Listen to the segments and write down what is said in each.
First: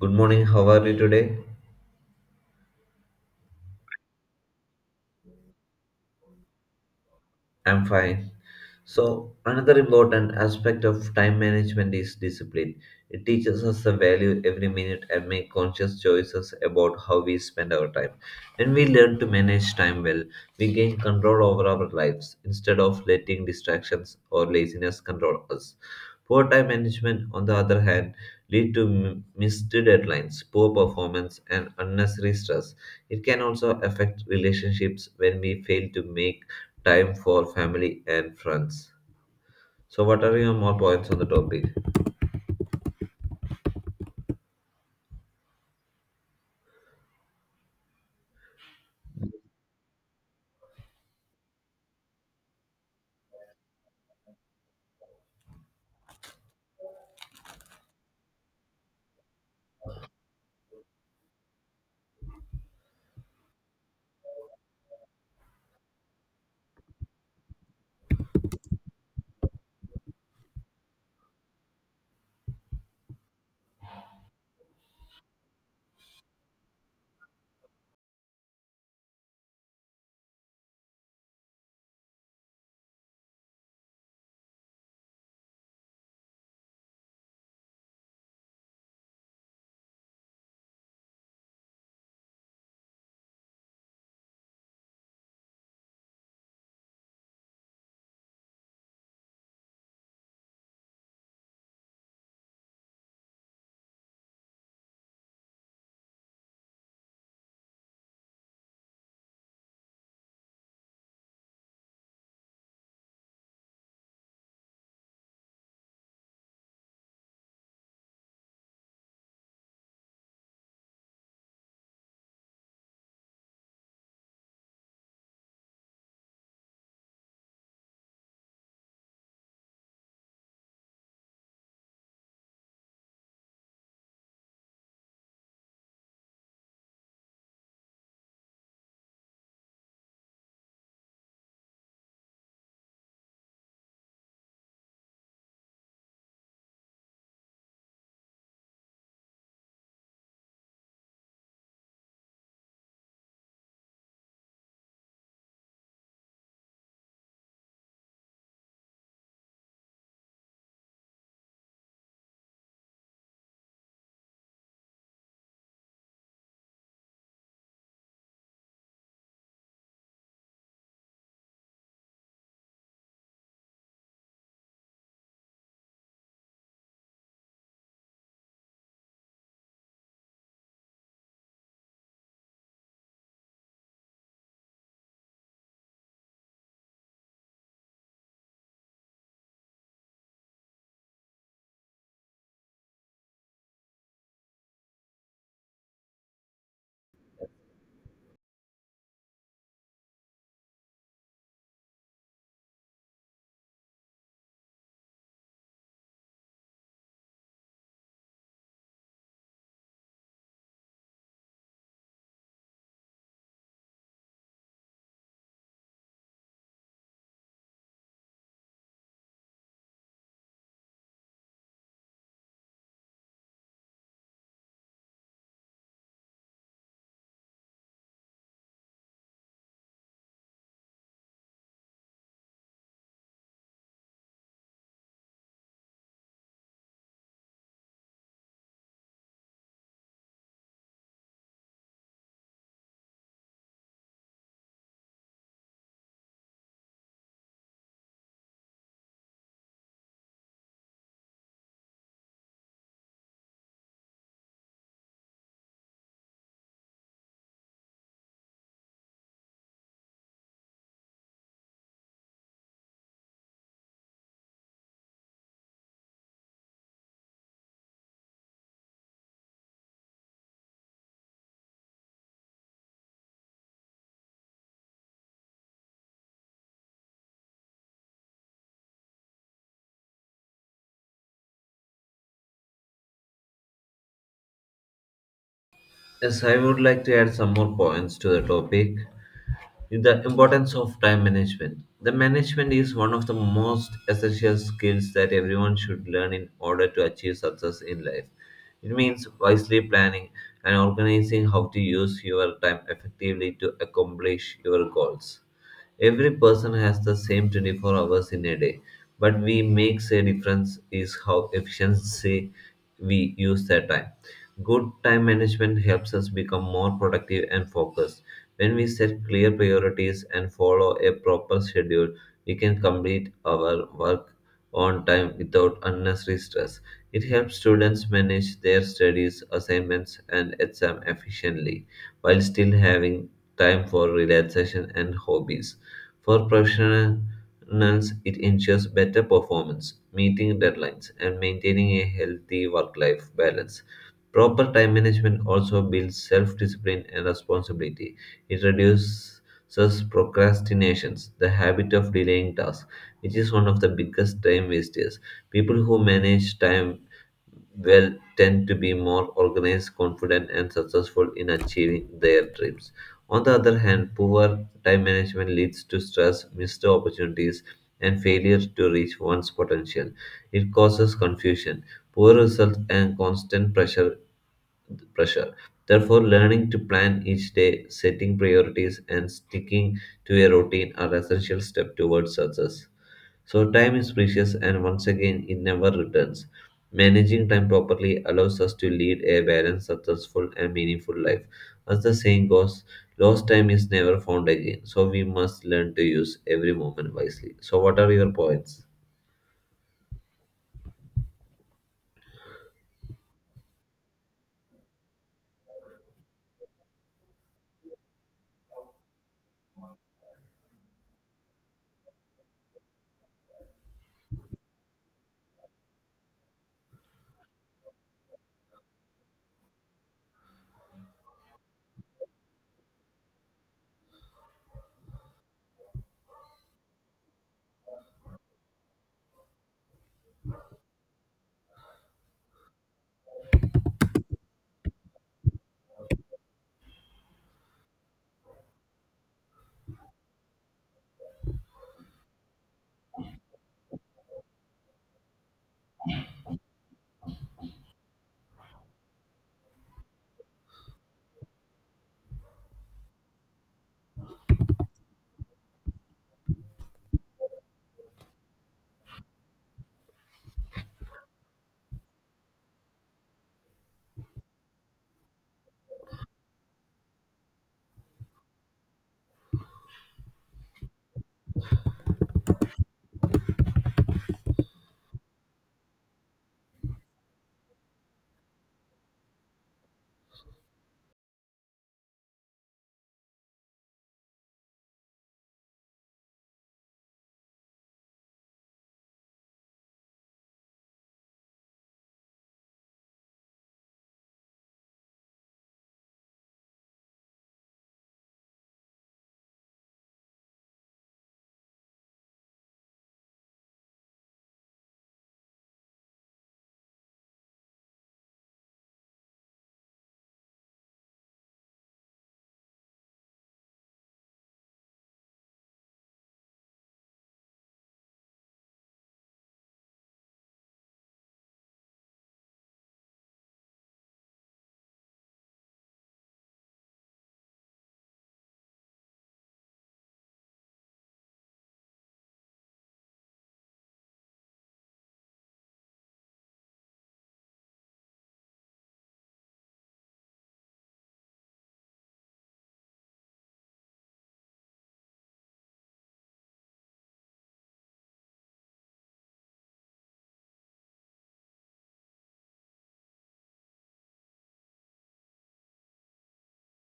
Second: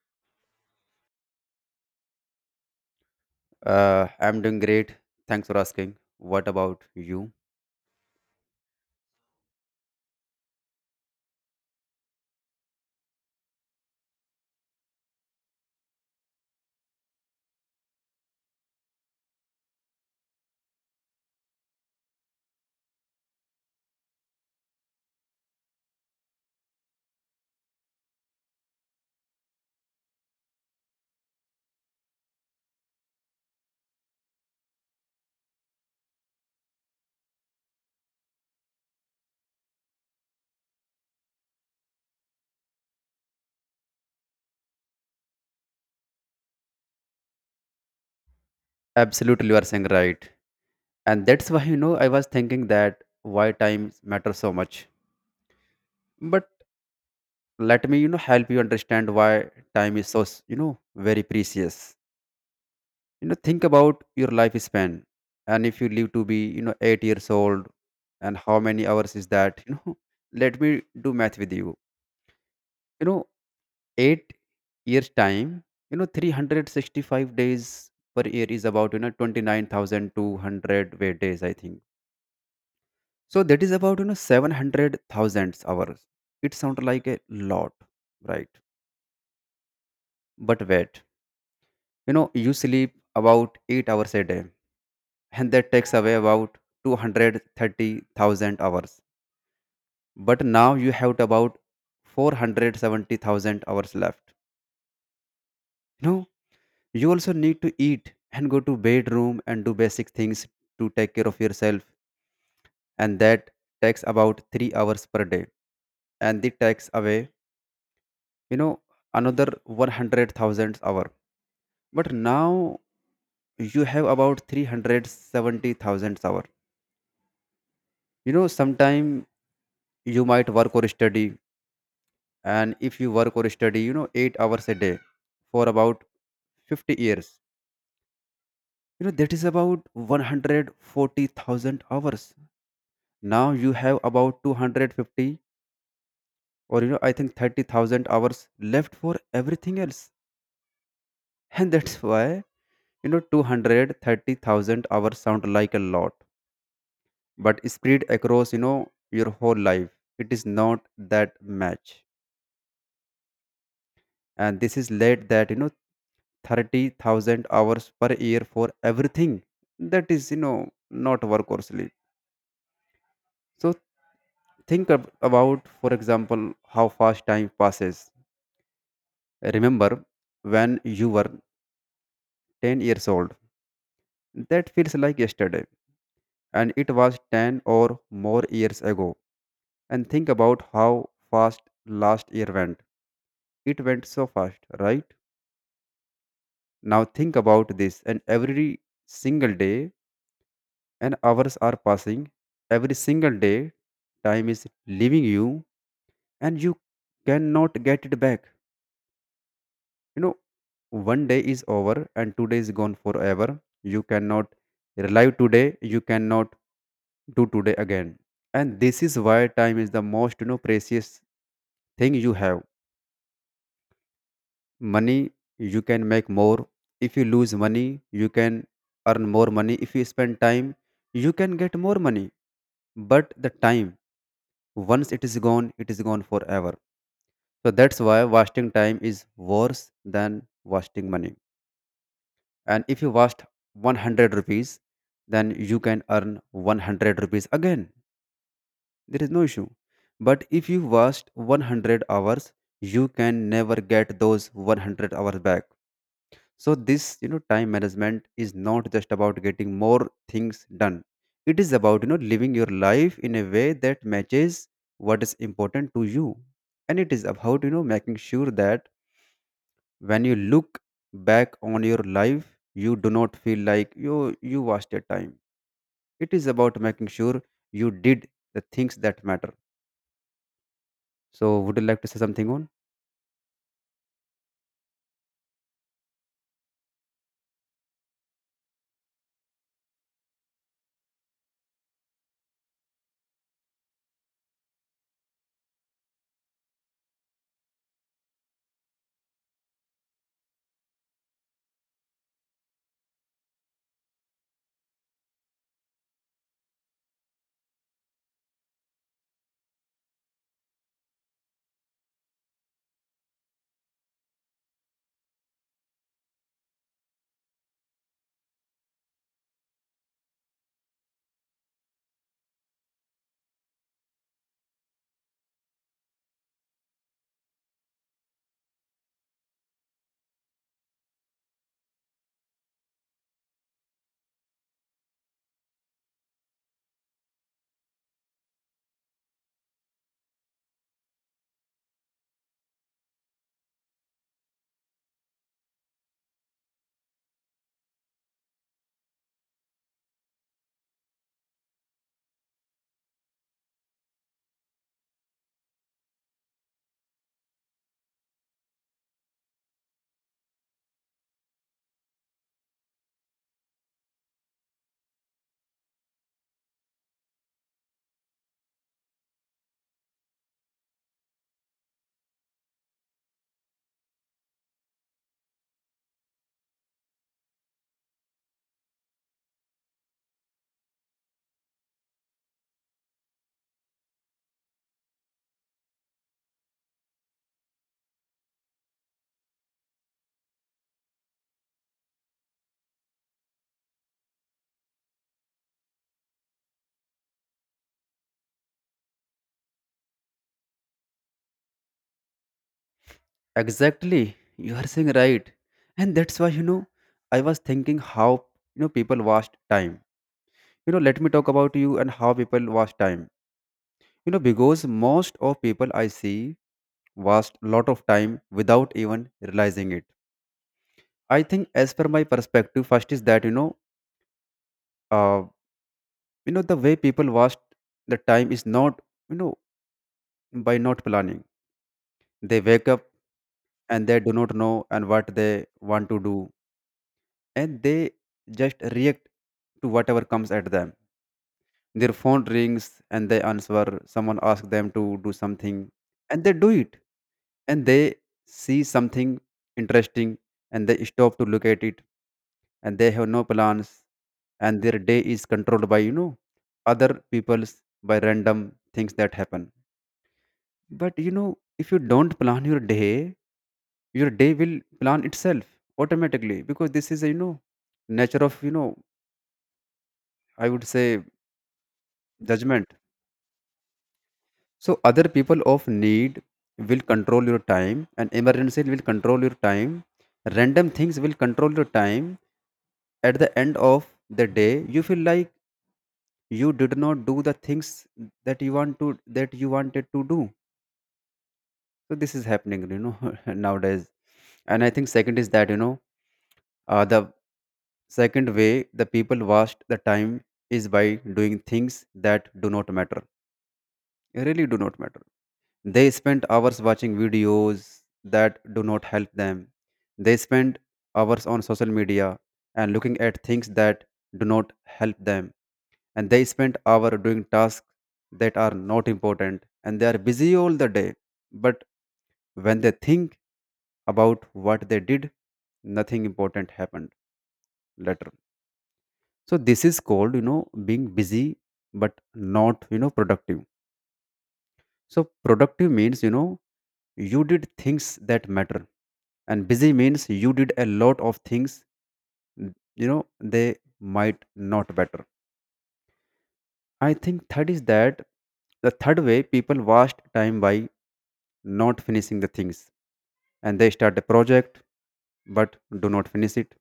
Good morning, how are you today? I'm doing great. Thanks for asking. What about you? I'm fine. So, another important aspect of time management is discipline. It teaches us the value every minute and make conscious choices about how we spend our time. When we learn to manage time well, we gain control over our lives instead of letting distractions or laziness control us. Poor time management, on the other hand, lead to missed deadlines, poor performance, and unnecessary stress. It can also affect relationships when we fail to make time for family and friends. So, what are your more points on the topic? Absolutely, you are saying right. And that's why, I was thinking that why time matters so much. But let me, help you understand why time is so, very precious. Think about your lifespan. And if you live to be, 8 years old, and how many hours is that? Let me do math with you. You know, 8 years time, 365 days per year is about, 29,200 way days, I think. So that is about, 700,000 hours. It sounds like a lot, right? But wait, you sleep about 8 hours a day, and that takes away about 230,000 hours. But now you have about 470,000 hours left. you know you also need to eat and go to bedroom and do basic things to take care of yourself, and that takes about 3 hours per day. And it takes away, you know another 100,000 hour. But now you have about 370,000 hour. Sometime you might work or study, and if you work or study, 8 hours a day for about 50 years, that is about 140,000 hours. Now you have about 250, or, I think, 30,000 hours left for everything else. And that's why, 230,000 hours sound like a lot, but spread across, your whole life, it is not that much. And this is led that, 30,000 hours per year for everything that is, not work or sleep. So think ab- about for example how fast time passes. Remember when you were 10 years old. That feels like yesterday, and it was 10 or more years ago. And think about how fast last year went. It went so fast, right? Now think about this, and every single day, and hours are passing. Every single day, time is leaving you, and you cannot get it back. You know, one day is over, and today is gone forever. You cannot relive today, you cannot do today again. And this is why time is the most, precious thing you have. Money you can make more. If you lose money, you can earn more money. If you spend time, you can get more money. But the time, once it is gone forever. So that's why wasting time is worse than wasting money. And if you waste 100 rupees, then you can earn 100 rupees again. There is no issue. But if you watched 100 hours, you can never get those 100 hours back. So this, time management is not just about getting more things done. It is about, living your life in a way that matches what is important to you. And it is about, making sure that when you look back on your life, you do not feel like you wasted time. It is about making sure you did the things that matter. So, would you like to say something on? Yes, I would like to add some more points to the topic. The importance of time management. The management is one of the most essential skills that everyone should learn in order to achieve success in life. It means wisely planning and organizing how to use your time effectively to accomplish your goals. Every person has the same 24 hours in a day, but we makes a difference is how efficiency we use that time. Good time management helps us become more productive and focused. When we set clear priorities and follow a proper schedule, we can complete our work on time without unnecessary stress. It helps students manage their studies, assignments, and exam efficiently while still having time for relaxation and hobbies. For professionals, it ensures better performance, meeting deadlines, and maintaining a healthy work life balance. Proper time management also builds self discipline and responsibility. It reduces procrastinations, the habit of delaying tasks, which is one of the biggest time wasters. People who manage time well tend to be more organized, confident, and successful in achieving their dreams. On the other hand, poor time management leads to stress, missed opportunities, and failure to reach one's potential. It causes confusion, poor results, and constant pressure. Therefore, learning to plan each day, setting priorities, and sticking to a routine are essential steps towards success. So, time is precious, and once again, it never returns. Managing time properly allows us to lead a balanced, successful, and meaningful life. As the saying goes, lost time is never found again, so we must learn to use every moment wisely. So, what are your points? Exactly, you are saying right, and that's why, I was thinking how, people waste time. Let me talk about you and how people waste time. Because most of people I see waste a lot of time without even realizing it. I think, as per my perspective, first is that, uh, the way people waste the time is not, you know by not planning. They wake up and they do not know and what they want to do, and they just react to whatever comes at them. Their phone rings and they answer. Someone asks them to do something and they do it. And they see something interesting, and they stop to look at it, and they have no plans, and their day is controlled by, other people's, by random things that happen. But, if you don't plan your day will plan itself automatically, because this is, a, nature of, I would say, judgment. So other people of need will control your time, and emergency will control your time. Random things will control your time. At the end of the day, you feel like you did not do the things that you want to that you wanted to do. So this is happening, nowadays. And I think second is that, the second way the people waste the time is by doing things that do not matter. Really do not matter. They spend hours watching videos that do not help them. They spend hours on social media and looking at things that do not help them. And they spend hour doing tasks that are not important, and they are busy all the day. But when they think about what they did, nothing important happened later. So this is called, being busy but not, productive. So productive means, you did things that matter. And busy means you did a lot of things, they might not matter. I think third is that the third way people waste time by not finishing the things. And they start a project but do not finish it.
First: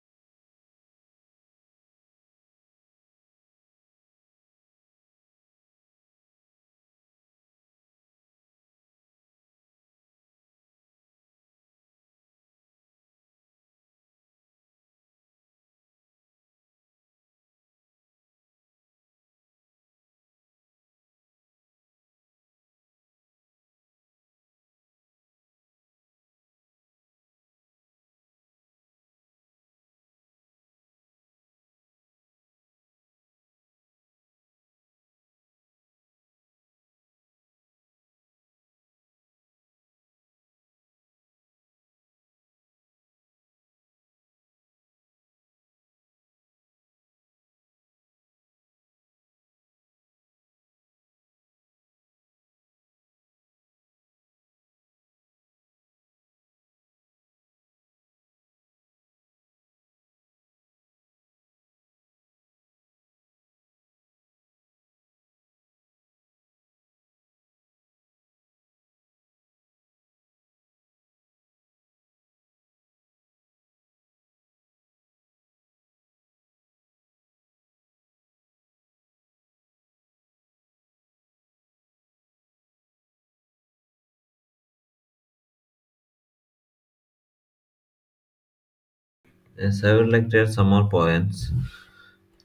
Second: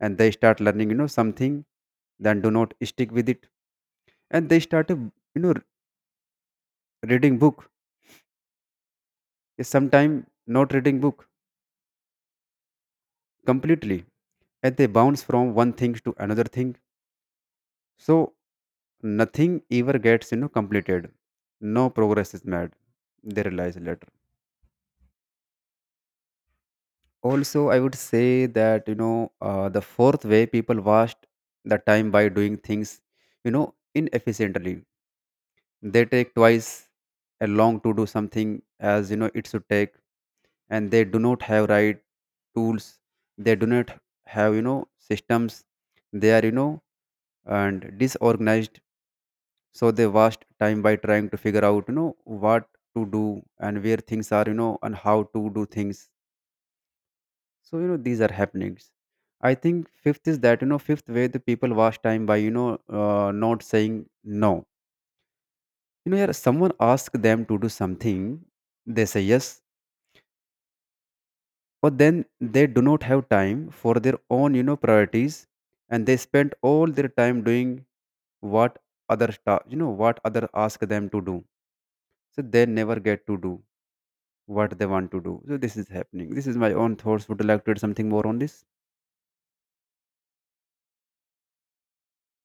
And they start learning, something, then do not stick with it. And they start, a, reading book. Is sometime not reading book completely, and they bounce from one thing to another thing. So nothing ever gets, completed. No progress is made. They realize later. Also I would say that, the fourth way people waste the time by doing things, you know inefficiently. They take twice as long to do something as, it should take. And they do not have right tools. They do not have, systems. They are, and disorganized. So they waste time by trying to figure out, what to do and where things are, and how to do things. So, these are happenings. I think fifth is that, fifth way the people waste time by, not saying no. Yeah, someone asks them to do something, they say yes, but then they do not have time for their own, priorities. And they spend all their time doing what, other ta- you know what other ask them to do. So they never get to do what they want to do. So this is happening. This is my own thoughts. Would you like to add something more on this? Yes, I would like to add some more points.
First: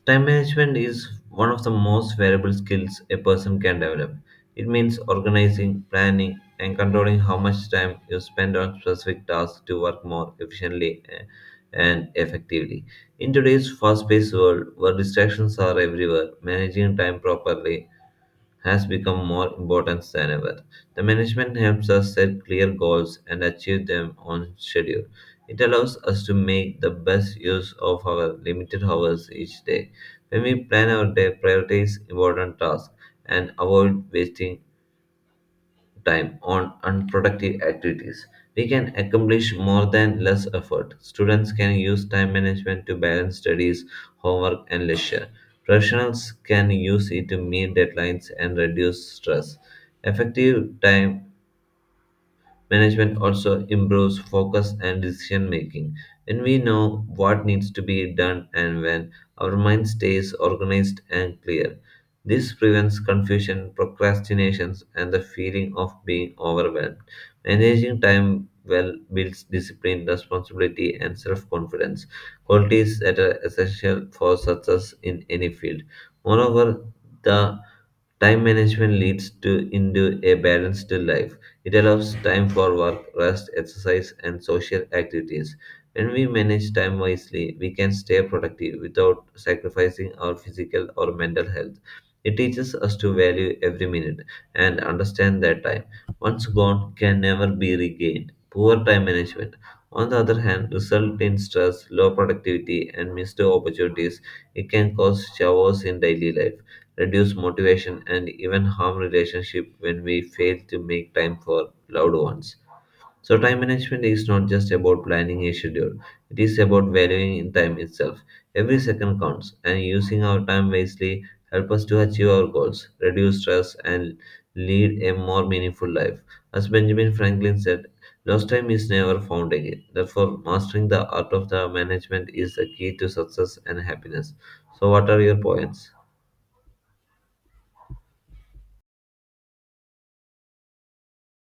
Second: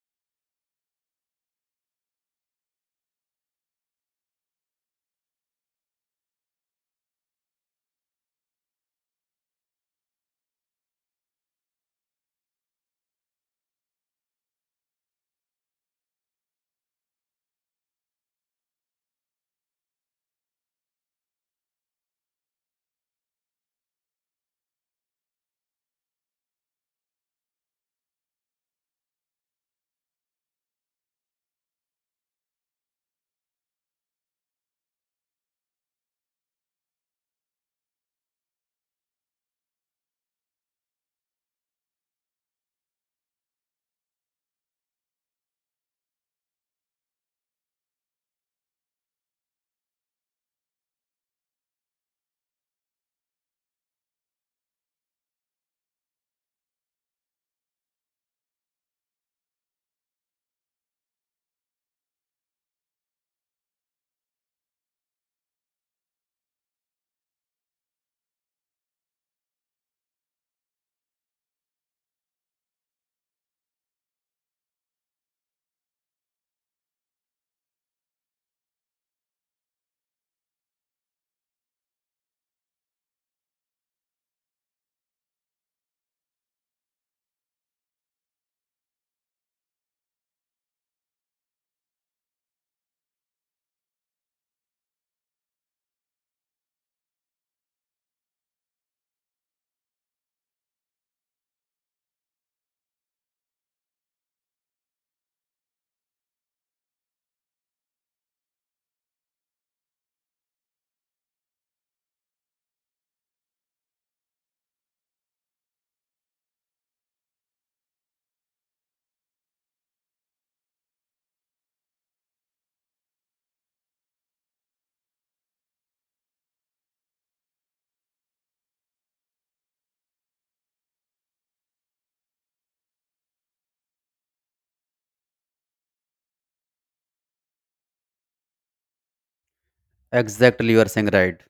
Time management is one of the most valuable skills a person can develop. It means organizing, planning, and controlling how much time you spend on specific tasks to work more efficiently and effectively. In today's fast paced world, where distractions are everywhere, managing time properly has become more important than ever. The management helps us set clear goals and achieve them on schedule. It allows us to make the best use of our limited hours each day. When we plan our day, prioritize important tasks and avoid wasting time on unproductive activities. We can accomplish more than less effort. Students can use time management to balance studies, homework, and leisure. Professionals can use it to meet deadlines and reduce stress. Effective time management also improves focus and decision making. When we know what needs to be done and when, our mind stays organized and clear. This prevents confusion, procrastinations, and the feeling of being overwhelmed. Managing time well builds discipline, responsibility, and self confidence, qualities that are essential for success in any field. Moreover, the time management leads to into a balanced life, it allows time for work, rest, exercise, and social activities. When we manage time wisely, we can stay productive without sacrificing our physical or mental health. It teaches us to value every minute and understand that time, once gone, can never be regained. Poor time management, on the other hand, result in stress, low productivity, and missed opportunities. It can cause chaos in daily life, reduce motivation, and even harm relationship when we fail to make time for loved ones. So time management is not just about planning a schedule. It is about valuing time itself. Every second counts, and using our time wisely help us to achieve our goals, reduce stress, and lead a more meaningful life. As Benjamin Franklin said, lost time is never found again. Therefore, mastering the art of the management is the key to success and happiness. So, what are your points? Exactly, you are saying right.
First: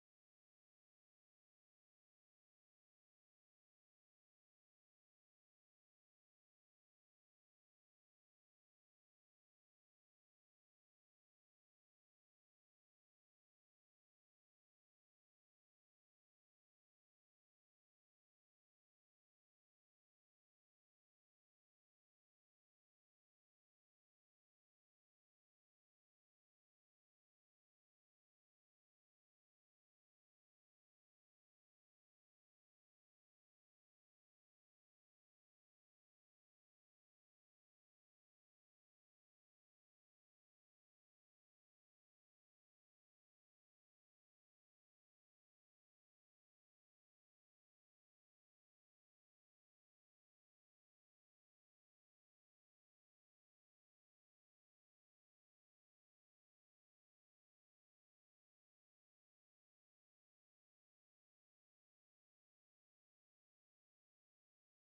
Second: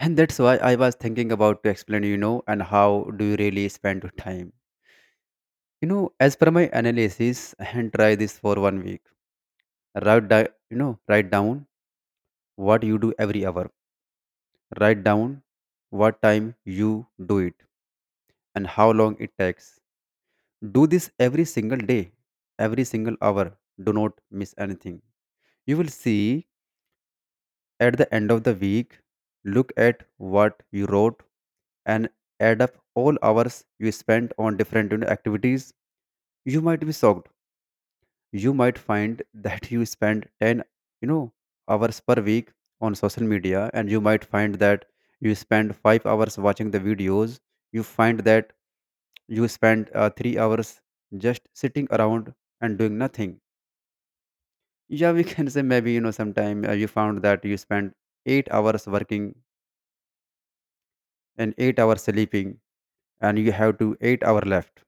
And that's why I was thinking about to explain, and how do you really spend your time? As per my analysis, and try this for one week. Write down, write down what you do every hour. Write down what time you do it and how long it takes. Do this every single day, every single hour. Do not miss anything. You will see. At the end of the week, look at what you wrote and add up all hours you spent on different, activities. You might be shocked. You might find that you spend 10, you know hours per week on social media, and you might find that you spend 5 hours watching the videos. You find that you spend, 3 hours just sitting around and doing nothing. Yeah, we can say maybe, sometime, you found that you spent 8 hours working and 8 hours sleeping, and you have to 8 hour left.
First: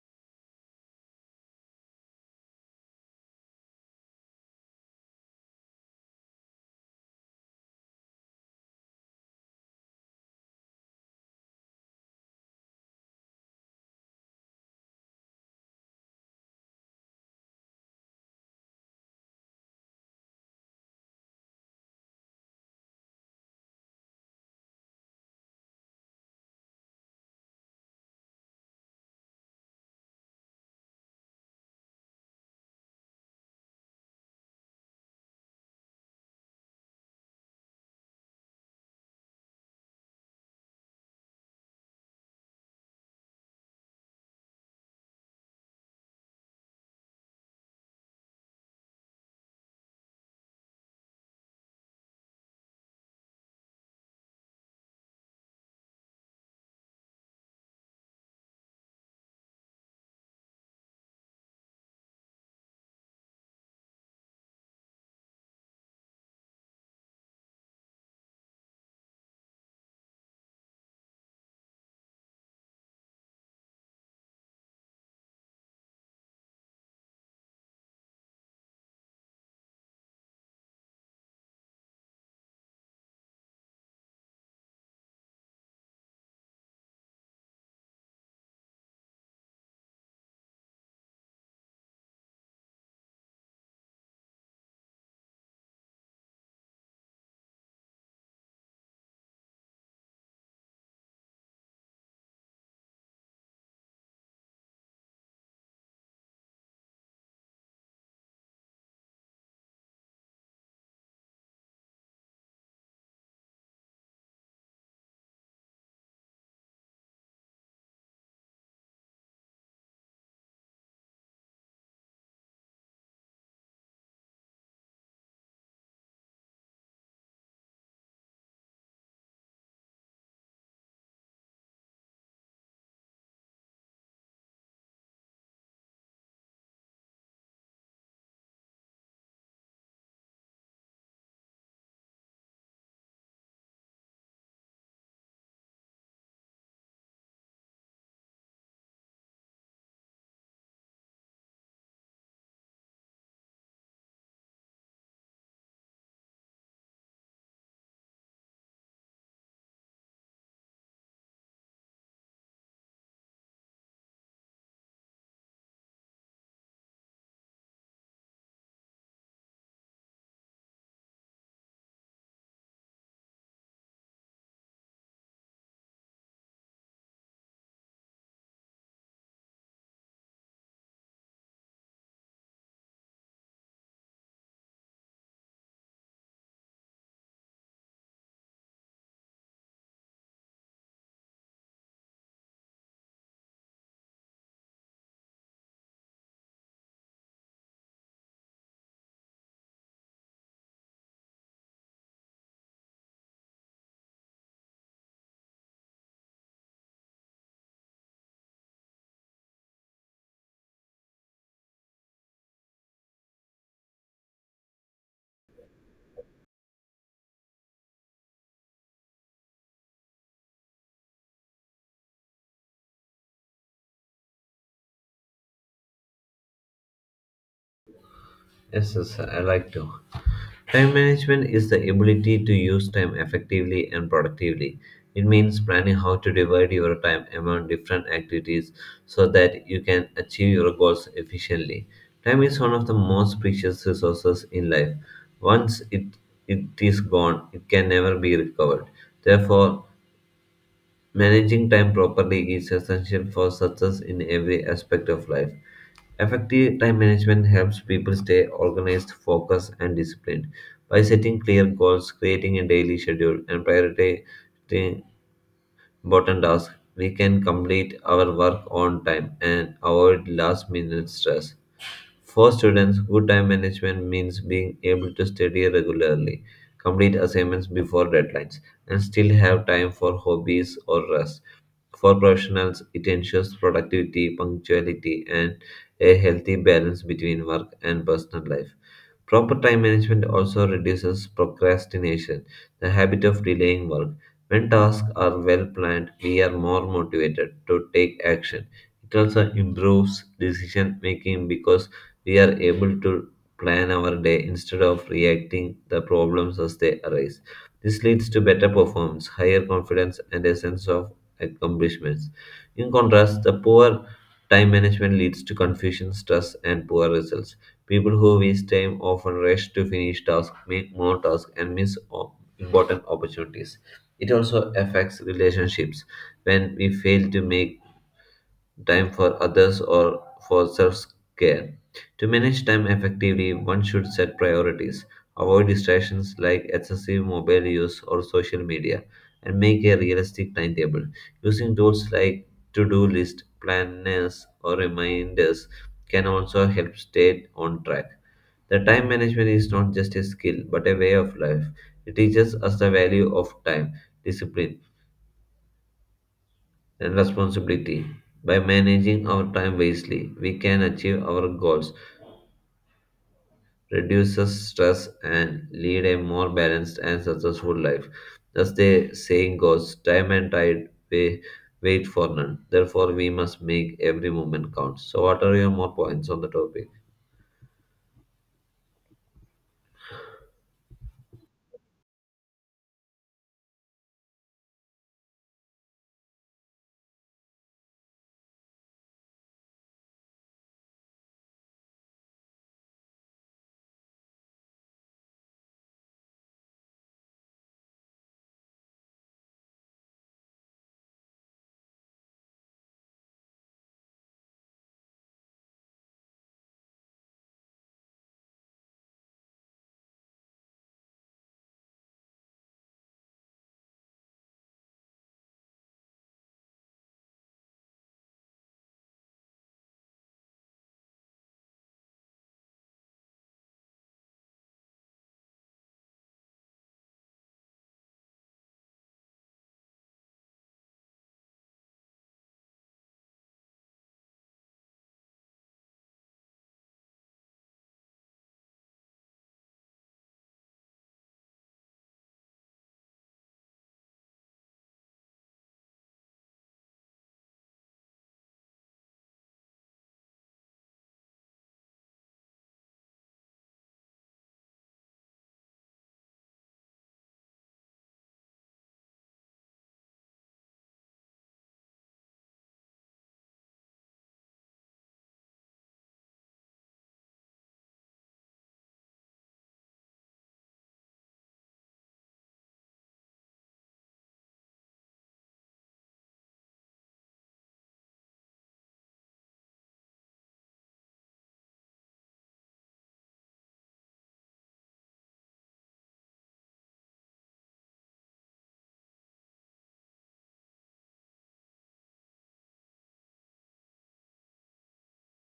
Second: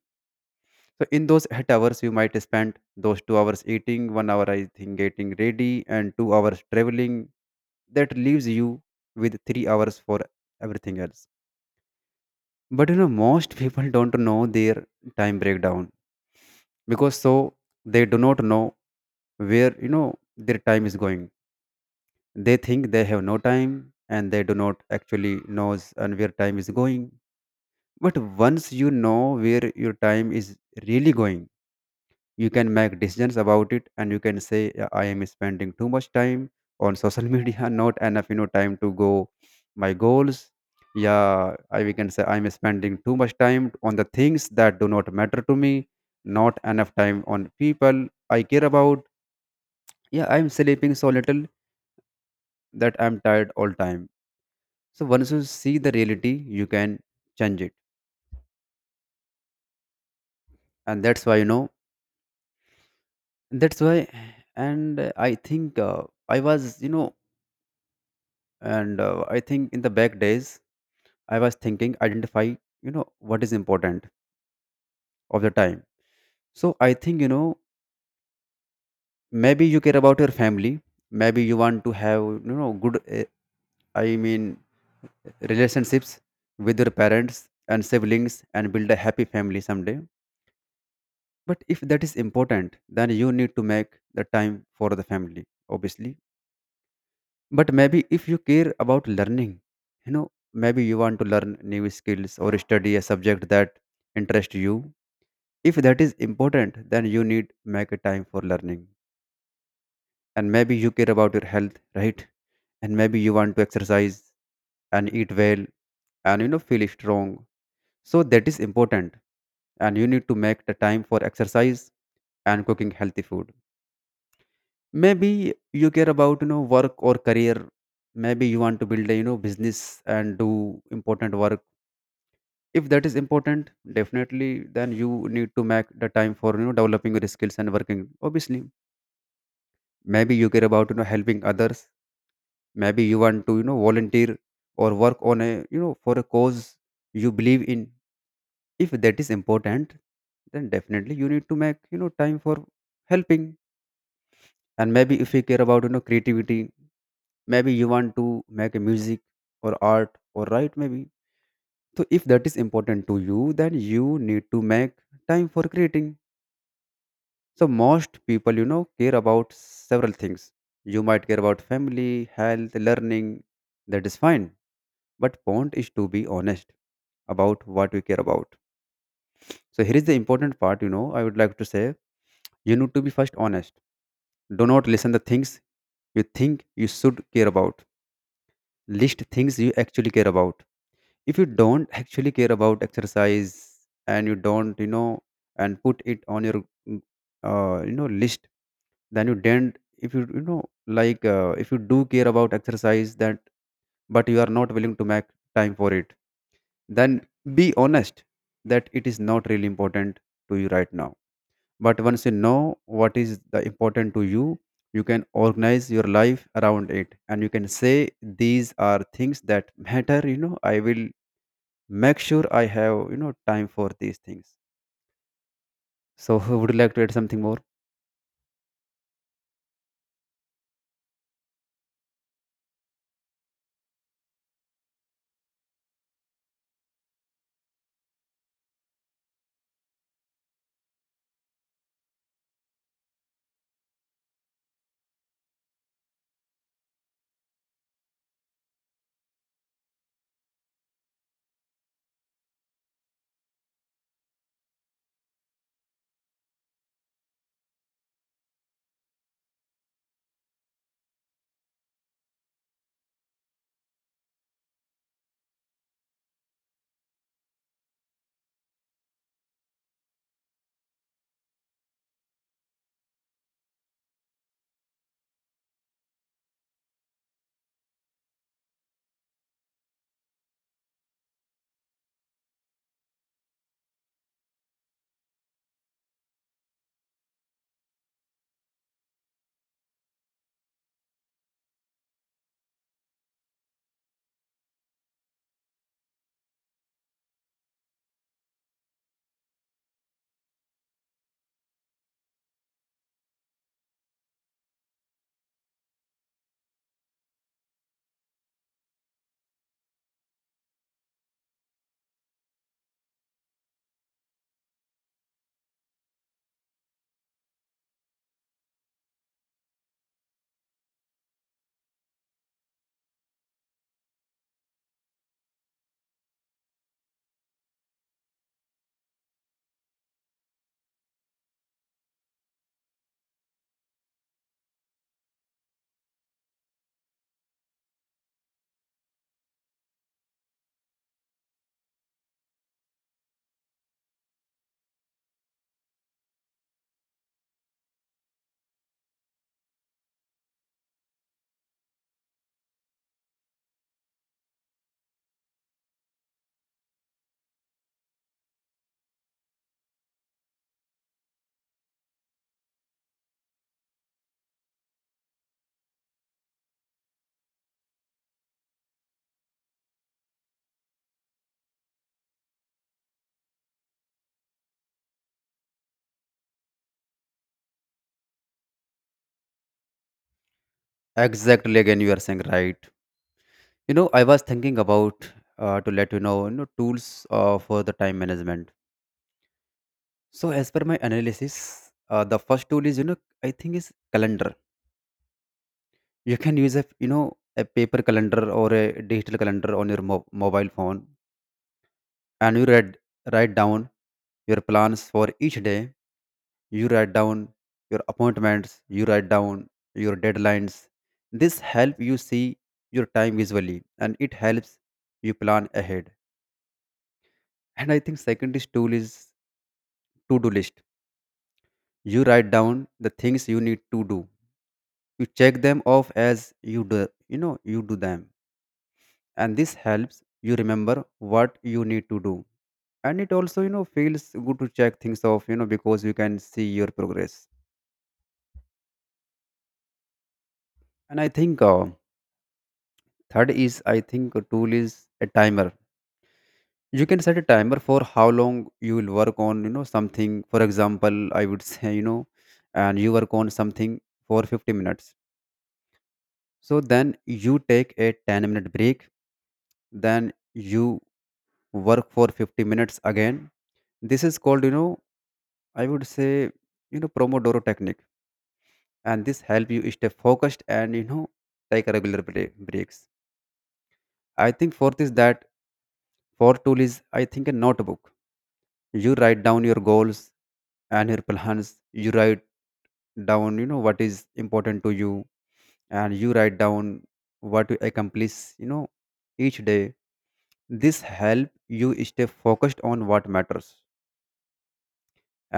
So in those 8 hours you might spend those 2 hours eating, 1 hour, I think, getting ready, and 2 hours traveling. That leaves you with 3 hours for everything else. But, most people don't know their time breakdown, because so they do not know where, their time is going. They think they have no time, and they do not actually knows and where time is going. But once you know where your time is really going, you can make decisions about it, and you can say, "Yeah, I am spending too much time on social media, not enough, time to go my goals. Yeah, I we can say I'm spending too much time on the things that do not matter to me, not enough time on people I care about. Yeah, I'm sleeping so little that I'm tired all time." So once you see the reality, you can change it. And that's why, and, I think, I was, you know, and I think in the back days, I was thinking, identify, what is important of the time. So I think, maybe you care about your family. Maybe you want to have, I mean, relationships with your parents and siblings and build a happy family someday. But if that is important, then you need to make the time for the family, obviously. But maybe if you care about learning, maybe you want to learn new skills or study a subject that interests you. If that is important, then you need make a time for learning. And maybe you care about your health, right? And maybe you want to exercise and eat well and feel strong. So that is important. And you need to make the time for exercise and cooking healthy food. Maybe you care about work or career. Maybe you want to build a business and do important work. If that is important, definitely then you need to make the time for developing your skills and working. Obviously, maybe you care about helping others. Maybe you want to volunteer or work on a for a cause you believe in. If that is important, then definitely you need to make time for helping. And maybe if you care about creativity, maybe you want to make a music or art or write maybe. So if that is important to you, then you need to make time for creating. So most people care about several things. You might care about family, health, learning. That is fine. But point is to be honest about what we care about. So here is the important part, I would like to say. You need to be first honest. Do not listen the things you think you should care about. List things you actually care about. If you don't actually care about exercise, and you don't and put it on your mm, list, then you don't. If you you know like if you do care about exercise that, but you are not willing to make time for it, then be honest that it is not really important to you right now. But once you know what is the important to you, you can organize your life around it and you can say these are things that matter. I will make sure I have time for these things. So would you like to add something more? Yes, I like to. Time management is the ability to use time effectively and productively. It means planning how to divide your time among different activities so that you can achieve your goals efficiently. Time is one of the most precious resources in life. Once it, it is gone, it can never be recovered. Therefore, managing time properly is essential for success in every aspect of life. Effective time management helps people stay organized, focused, and disciplined. By setting clear goals, creating a daily schedule, and prioritizing important tasks, we can complete our work on time and avoid last minute stress. For students, good time management means being able to study regularly, complete assignments before deadlines, and still have time for hobbies or rest. For professionals, it ensures productivity, punctuality, and a healthy balance between work and personal life. Proper time management also reduces procrastination, the habit of delaying work. When tasks are well planned, we are more motivated to take action. It also improves decision making because we are able to plan our day instead of reacting the problems as they arise. This leads to better performance, higher confidence, and a sense of accomplishments. In contrast, the poor time management leads to confusion, stress, and poor results. People who waste time often rush to finish tasks, make more tasks, and miss important opportunities. It also affects relationships. When we fail to make time for others or for self care. To manage time effectively, one should set priorities, avoid distractions like excessive mobile use or social media, and make a realistic timetable. Using tools like to do list, planners, or reminders can also help stay on track. The time management is not just a skill but a way of life. It teaches us the value of time, discipline, and responsibility. By managing our time wisely, we can achieve our goals, reduce stress, and lead a more balanced and successful life. Thus, the saying goes time and tide pay, wait for none. Therefore, we must make every moment count. So, what are your more points on the topic? Exactly, again you are saying right. I was thinking about to let you know tools for the time management. So as per my analysis, the first tool is, I think, is calendar. You can use a a paper calendar or a digital calendar on your mobile phone, and you read, write down your plans for each day. You write down your appointments, you write down your deadlines. This helps you see your time visually, and it helps you plan ahead. And I think second is tool is to do list. You write down the things you need to do, you check them off as you do, you do them. And this helps you remember what you need to do, and it also feels good to check things off, because you can see your progress. And I think third is, I think, a tool is a timer. You can set a timer for how long you will work on, something. For example, I would say, and you work on something for 50 minutes. So then you take a 10-minute break, then you work for 50 minutes again. This is called, you know, I would say, you know, Pomodoro technique. And this help you stay focused and, take regular breaks. I think for this, that for tool is, I think, a notebook. You write down your goals and your plans. You write down what is important to you, and you write down what you accomplish each day. This help you stay focused on what matters,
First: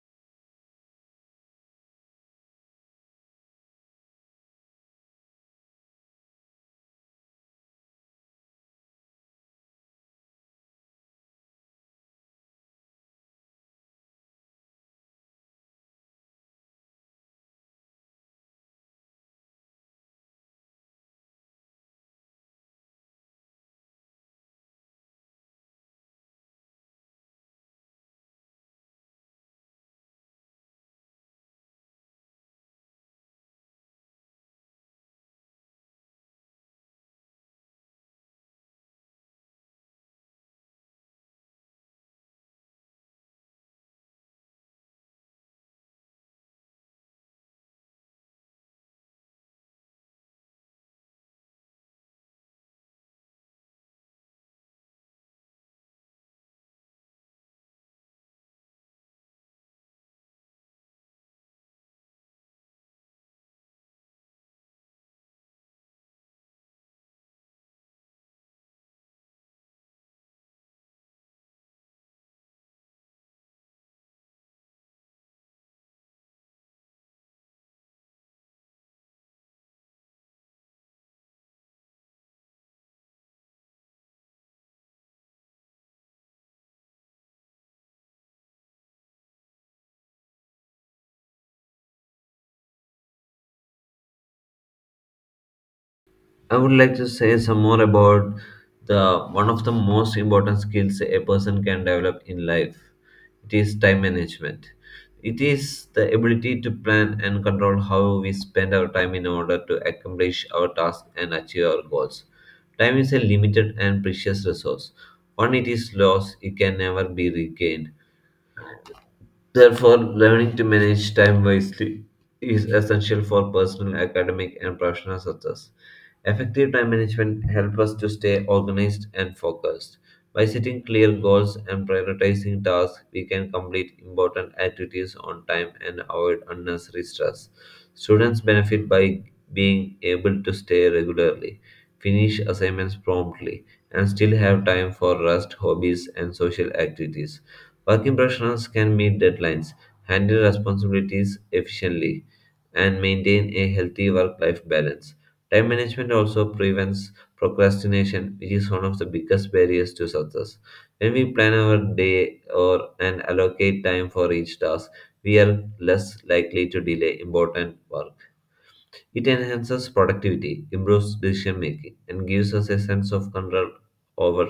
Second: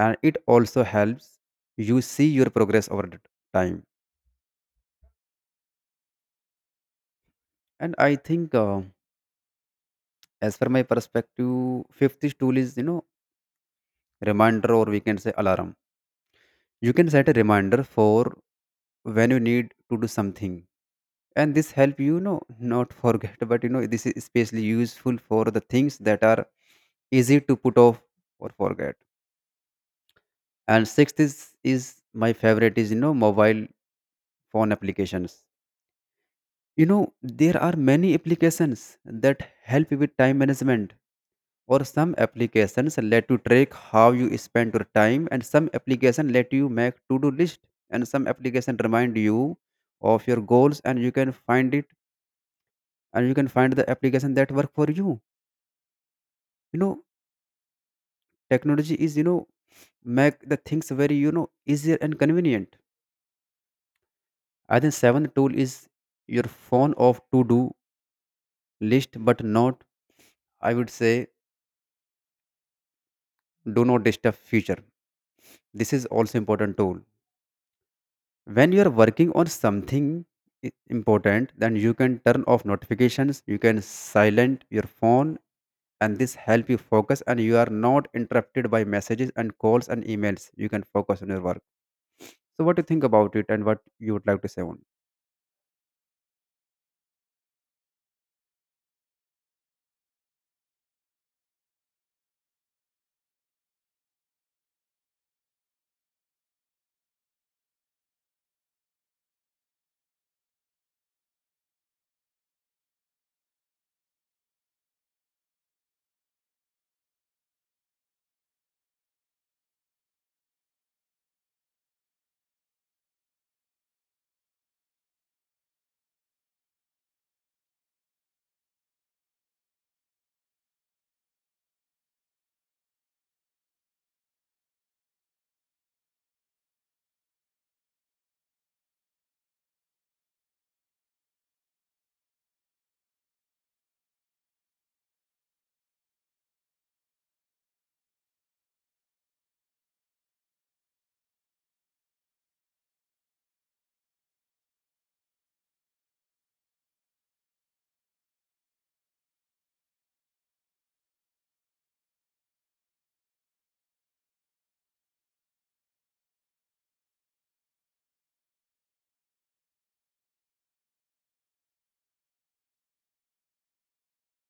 and it also helps you see your progress over the time. And I think as per my perspective, fifth is tool is, reminder, or we can say alarm. You can set a reminder for when you need to do something, and this help you, you know not forget but this is especially useful for the things that are easy to put off or forget. And sixth is my favorite is mobile phone applications. You know there are many applications that help with time management, or some applications let you track how you spend your time, and some application let you make to do list, and some application remind you of your goals, and you can find it, and you can find the application that work for you. You know Technology is make the things very easier and convenient. I think seventh tool is your phone of to do list, but not, I would say, do not disturb feature. This is also important tool. When you are working on something important, then you can turn off notifications, you can silent your phone, and this help you focus, and you are not interrupted by messages and calls and emails. You can focus on your work. So what do you think about it, and what you would like to say on? I would like to say some more about the one of the most important skills a person can develop in life. It is time management. It is the ability to plan and control how we spend our time in order to accomplish our tasks and achieve our goals. Time is a limited and precious resource. When it is lost, it can never be regained. Therefore, learning to manage time wisely is essential for personal, academic, and professional success. Effective time management helps us to stay organized and focused. By setting clear goals and prioritizing tasks, we can complete important activities on time and avoid unnecessary stress. Students benefit by being able to stay regularly, finish assignments promptly, and still have time for rest, hobbies, and social activities. Working professionals can meet deadlines, handle responsibilities efficiently, and maintain a healthy work life balance. Time management also prevents procrastination, which is one of the biggest barriers to success. When we plan our day or and allocate time for each task, we are less likely to delay important work. It enhances productivity, improves decision making, and gives us a sense of control over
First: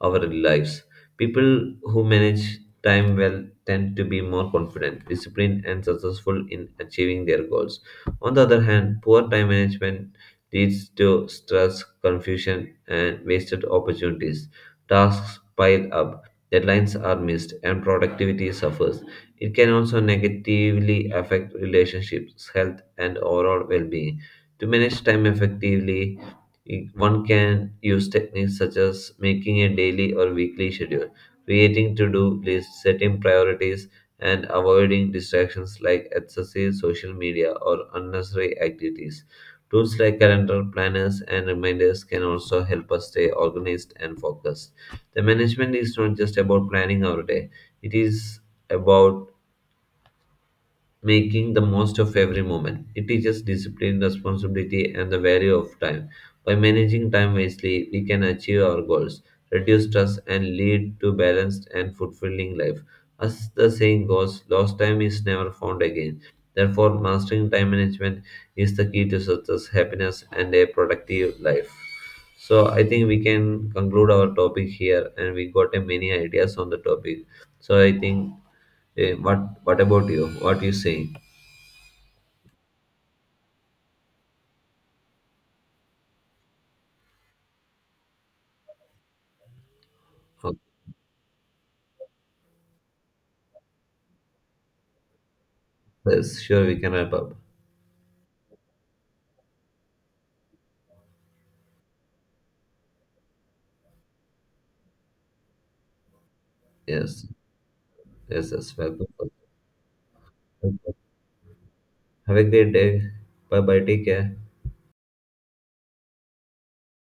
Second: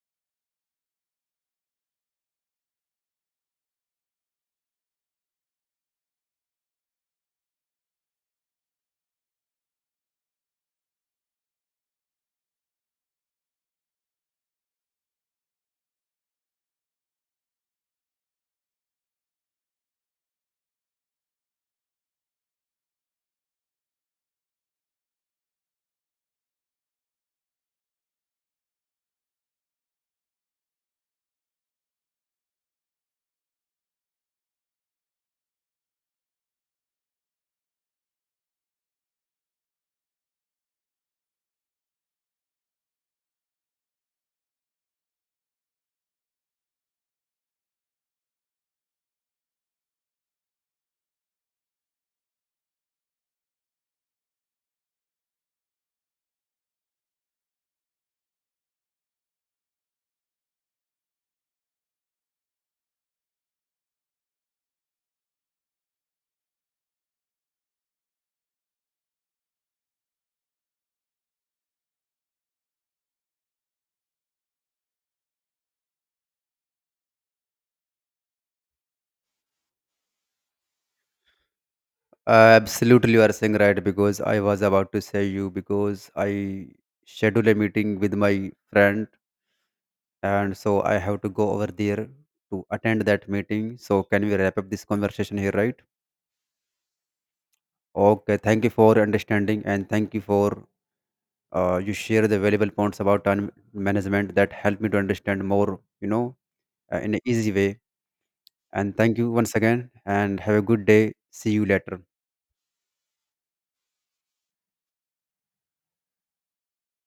our lives. People who manage time well tend to be more confident, disciplined, and successful in achieving their goals. On the other hand, poor time management leads to stress, confusion, and wasted opportunities. Tasks pile up, deadlines are missed, and productivity suffers. It can also negatively affect relationships, health, and overall well being. To manage time effectively, one can use techniques such as making a daily or weekly schedule, creating to do lists, setting priorities, and avoiding distractions like excessive social media or unnecessary activities. Tools like calendar planners and reminders can also help us stay organized and focused. The management is not just about planning our day, it is about making the most of every moment. It teaches discipline, responsibility, and the value of time. By managing time wisely, we can achieve our goals, reduce stress, and lead to balanced and fulfilling life. As the saying goes, lost time is never found again. Therefore, mastering time management is the key to success, happiness, and a productive life. So, I think we can conclude our topic here, and we got a many ideas on the topic. So, I think, what about you? What you saying? Absolutely, you are saying right, because I was about to say you, because I schedule a meeting with my friend, Oh, and so I have to go over there to attend that meeting. So can we wrap up this conversation here, right? yes, sure, we can wrap up. Okay, thank you for understanding, and thank you for you share the valuable points about time management that help me to understand more, in an Yes, easy way. yes. And Welcome. thank you once again, and have a good day. See you later. Have a great day. Bye bye. Take care.